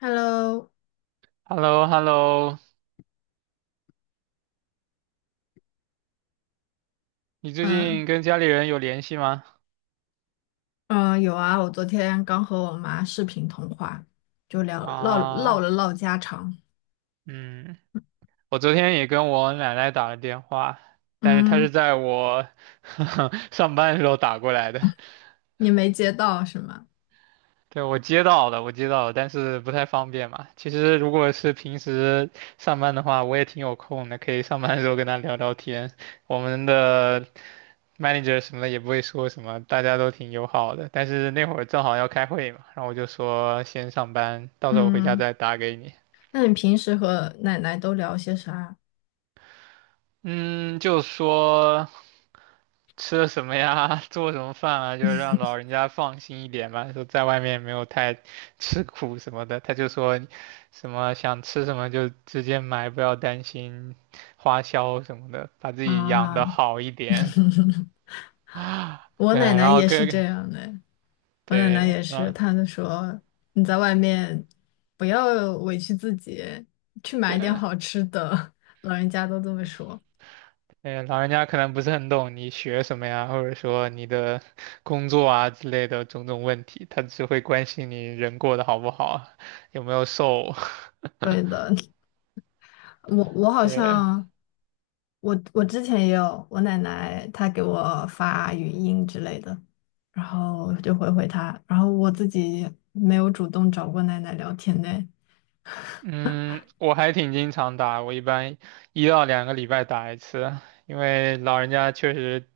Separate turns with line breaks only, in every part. Hello，
Hello Hello。 你最
嗯
近跟家里人有联系吗？
嗯，有啊，我昨天刚和我妈视频通话，就聊唠唠
啊，
了唠家常。
嗯，我昨天也跟我奶奶打了电话，但是她
嗯，
是在我 上班的时候打过来的。
你没接到是吗？
对，我接到了，我接到了，但是不太方便嘛。其实如果是平时上班的话，我也挺有空的，可以上班的时候跟他聊聊天。我们的 manager 什么的也不会说什么，大家都挺友好的。但是那会儿正好要开会嘛，然后我就说先上班，到时候回家
嗯，
再打给你。
那你平时和奶奶都聊些啥
嗯，就说吃了什么呀，做什么饭啊，就是让老人家放心一点嘛。说在外面没有太吃苦什么的，他就说什么想吃什么就直接买，不要担心花销什么的，把自己养
啊？
得好一点。
我
对，
奶奶
然后
也是
跟
这样的，我奶奶
对，
也
然
是，
后
她就说你在外面不要委屈自己，去买点
对。
好吃的，老人家都这么说。
对，老人家可能不是很懂你学什么呀，或者说你的工作啊之类的种种问题，他只会关心你人过得好不好，有没有瘦。
对 的，我好
对，
像。我之前也有，我奶奶她给我发语音之类的，然后我就回她，然后我自己没有主动找过奶奶聊天呢。
嗯，我还挺经常打，我一般1到2个礼拜打一次，因为老人家确实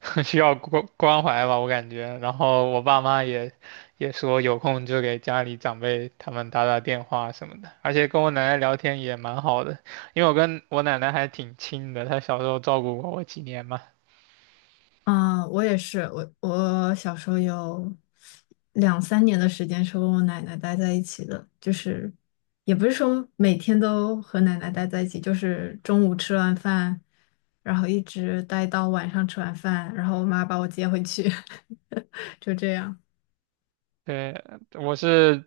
需要关怀吧，我感觉。然后我爸妈也说有空就给家里长辈他们打打电话什么的，而且跟我奶奶聊天也蛮好的，因为我跟我奶奶还挺亲的，她小时候照顾过我几年嘛。
嗯，我也是，我小时候有两三年的时间是跟我奶奶待在一起的，就是也不是说每天都和奶奶待在一起，就是中午吃完饭，然后一直待到晚上吃完饭，然后我妈把我接回去，就这样。
对，我是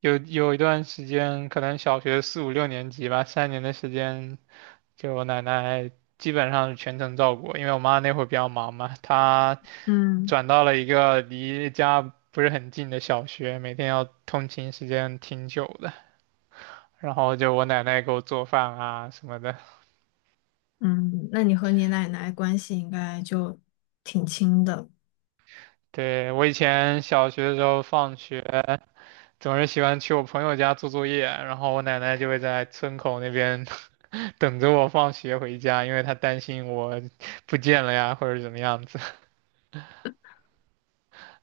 有一段时间，可能小学四五六年级吧，3年的时间。就我奶奶基本上是全程照顾我，因为我妈那会儿比较忙嘛，她
嗯。
转到了一个离家不是很近的小学，每天要通勤时间挺久的。然后就我奶奶给我做饭啊什么的。
嗯，那你和你奶奶关系应该就挺亲的。
对，我以前小学的时候放学总是喜欢去我朋友家做作业，然后我奶奶就会在村口那边 等着我放学回家，因为她担心我不见了呀或者怎么样子。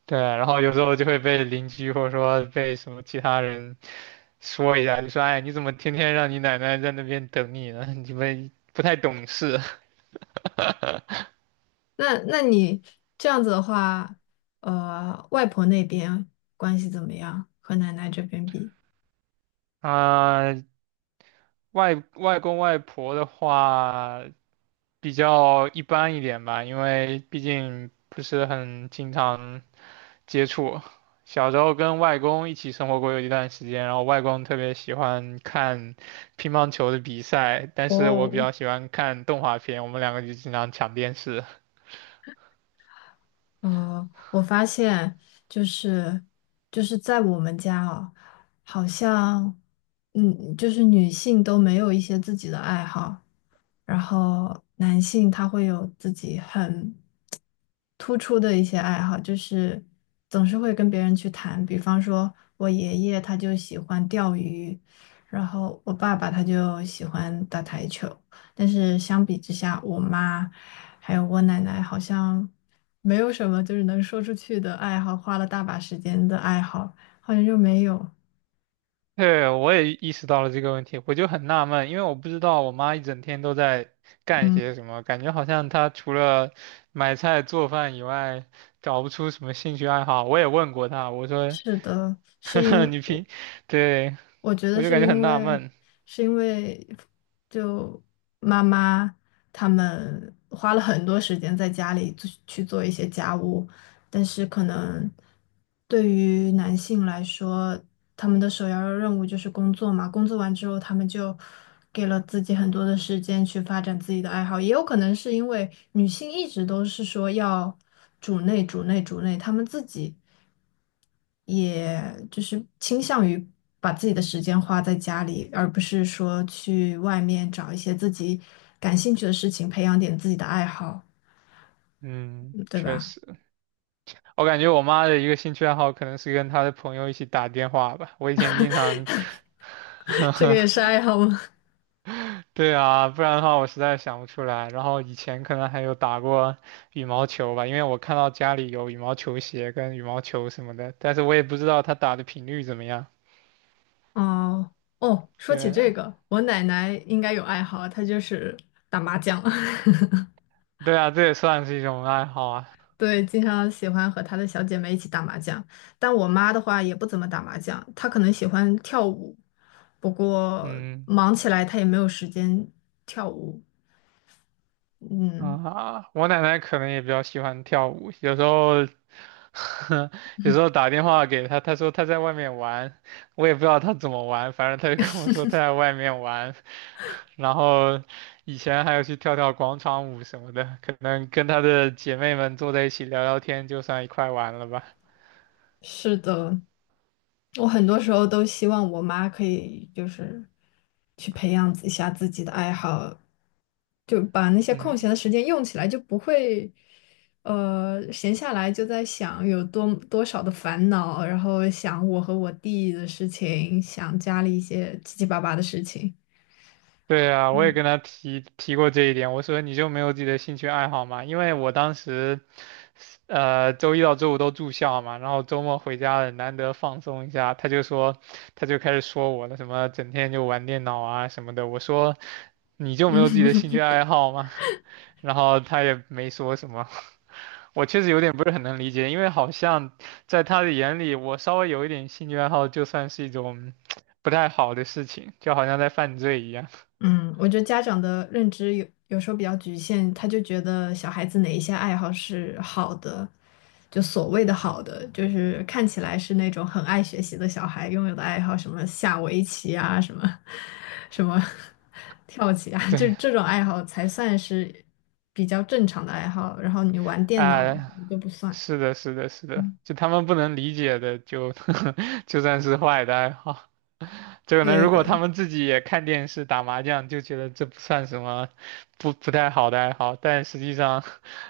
对，然后有时候就会被邻居或者说被什么其他人说一下，就说："哎，你怎么天天让你奶奶在那边等你呢？你们不太懂事。"
那你这样子的话，外婆那边关系怎么样？和奶奶这边比？
啊，外公外婆的话比较一般一点吧，因为毕竟不是很经常接触。小时候跟外公一起生活过有一段时间，然后外公特别喜欢看乒乓球的比赛，但是我比
哦，
较喜欢看动画片，我们两个就经常抢电视。
我发现就是就是在我们家哦，好像就是女性都没有一些自己的爱好，然后男性他会有自己很突出的一些爱好，就是总是会跟别人去谈。比方说，我爷爷他就喜欢钓鱼，然后我爸爸他就喜欢打台球。但是相比之下，我妈还有我奶奶好像没有什么就是能说出去的爱好，花了大把时间的爱好，好像就没有。
对，我也意识到了这个问题，我就很纳闷，因为我不知道我妈一整天都在干
嗯，
些什么，感觉好像她除了买菜做饭以外，找不出什么兴趣爱好。我也问过她，我说，
是的，是
呵
因
呵，
为我
对，
我觉得
我就
是
感觉很
因
纳
为
闷。
是因为就妈妈他们花了很多时间在家里去做一些家务，但是可能对于男性来说，他们的首要任务就是工作嘛，工作完之后他们就给了自己很多的时间去发展自己的爱好，也有可能是因为女性一直都是说要主内，他们自己。也就是倾向于把自己的时间花在家里，而不是说去外面找一些自己感兴趣的事情，培养点自己的爱好，
嗯，
嗯对
确
吧？
实，我感觉我妈的一个兴趣爱好可能是跟她的朋友一起打电话吧。我以前经常
这个也是 爱好吗？
对啊，不然的话我实在想不出来。然后以前可能还有打过羽毛球吧，因为我看到家里有羽毛球鞋跟羽毛球什么的，但是我也不知道他打的频率怎么样。
哦，哦，说起这
对，
个，我奶奶应该有爱好，她就是打麻将。
对啊，这也算是一种爱好啊。
对，经常喜欢和她的小姐妹一起打麻将。但我妈的话也不怎么打麻将，她可能喜欢跳舞，不过
嗯。
忙起来她也没有时间跳舞。嗯，
啊，我奶奶可能也比较喜欢跳舞，有时候，有时候打电话给她，她说她在外面玩，我也不知道她怎么玩，反正她就跟我说她在外面玩，然后以前还有去跳跳广场舞什么的，可能跟她的姐妹们坐在一起聊聊天，就算一块玩了吧。
是的，我很多时候都希望我妈可以就是去培养一下自己的爱好，就把那些空
嗯。
闲的时间用起来，就不会闲下来就在想有多多少的烦恼，然后想我和我弟的事情，想家里一些七七八八的事情。
对啊，我也
嗯。
跟他提过这一点。我说你就没有自己的兴趣爱好嘛？因为我当时，周一到周五都住校嘛，然后周末回家了，难得放松一下，他就说，他就开始说我了，什么整天就玩电脑啊什么的。我说你就没有自己的兴趣爱好吗？然后他也没说什么。我确实有点不是很能理解，因为好像在他的眼里，我稍微有一点兴趣爱好就算是一种 不太好的事情，就好像在犯罪一样。
嗯，我觉得家长的认知有时候比较局限，他就觉得小孩子哪一些爱好是好的，就所谓的好的，就是看起来是那种很爱学习的小孩拥有的爱好，什么下围棋啊，什么 跳棋啊，就
对。
这种爱好才算是比较正常的爱好。然后你玩电脑
哎，
就不算。
是的，是的，是的，
嗯，
就他们不能理解的就，就算是坏的爱好。就可能
对
如果他
的，
们自己也看电视、打麻将，就觉得这不算什么不太好的爱好。但实际上，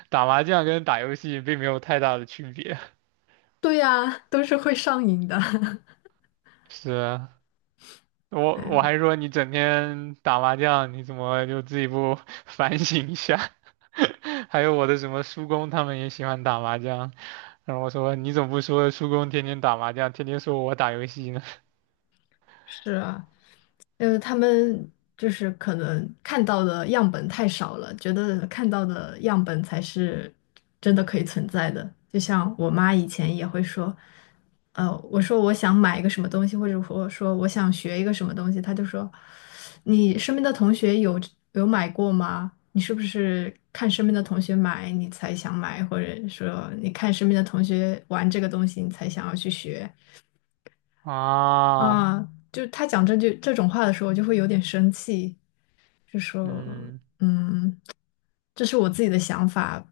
打麻将跟打游戏并没有太大的区别。
对呀，都是会上瘾的。
是啊，我
哎，
还说你整天打麻将，你怎么就自己不 反省一下？还有我的什么叔公，他们也喜欢打麻将。然后我说你怎么不说叔公天天打麻将，天天说我打游戏呢？
是啊。他们就是可能看到的样本太少了，觉得看到的样本才是真的可以存在的。就像我妈以前也会说，我说我想买一个什么东西，或者我说我想学一个什么东西，她就说，你身边的同学有买过吗？你是不是看身边的同学买，你才想买，或者说你看身边的同学玩这个东西，你才想要去学？
啊，
啊，就他讲这种话的时候，我就会有点生气。就说，
嗯，
嗯，这是我自己的想法，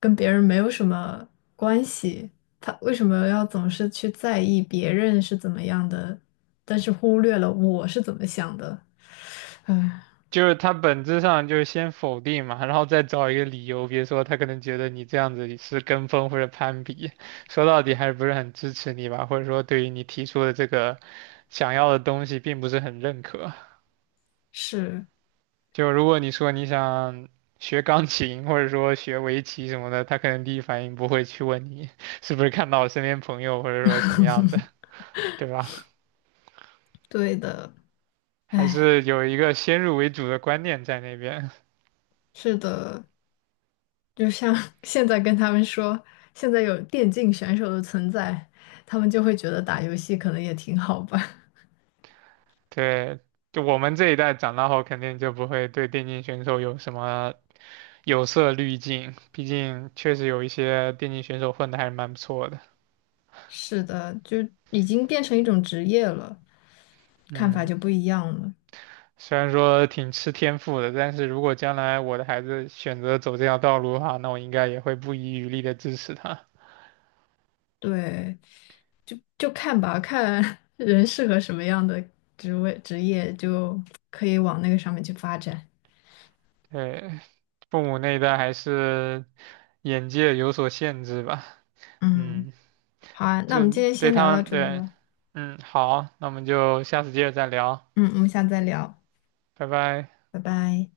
跟别人没有什么关系。他为什么要总是去在意别人是怎么样的，但是忽略了我是怎么想的？唉，
就是他本质上就是先否定嘛，然后再找一个理由，比如说他可能觉得你这样子是跟风或者攀比，说到底还是不是很支持你吧，或者说对于你提出的这个想要的东西并不是很认可。
是
就如果你说你想学钢琴或者说学围棋什么的，他可能第一反应不会去问你是不是看到我身边朋友或者说什么样的，对吧？
对的，
还
唉，
是有一个先入为主的观念在那边。
是的，就像 现在跟他们说，现在有电竞选手的存在，他们就会觉得打游戏可能也挺好吧。
对，就我们这一代长大后，肯定就不会对电竞选手有什么有色滤镜，毕竟确实有一些电竞选手混的还是蛮不错的。
是的，就已经变成一种职业了，看法
嗯，
就不一样了。
虽然说挺吃天赋的，但是如果将来我的孩子选择走这条道路的话，那我应该也会不遗余力的支持他。
对，就看吧，看 人适合什么样的职业，就可以往那个上面去发展。
对，父母那一代还是眼界有所限制吧。
嗯，
嗯。
好啊，那我
就
们今天
对
先聊
他
到
们
这儿
对，
吧。
嗯，好，那我们就下次接着再聊，
嗯，我们下次再聊，
拜拜。
拜拜。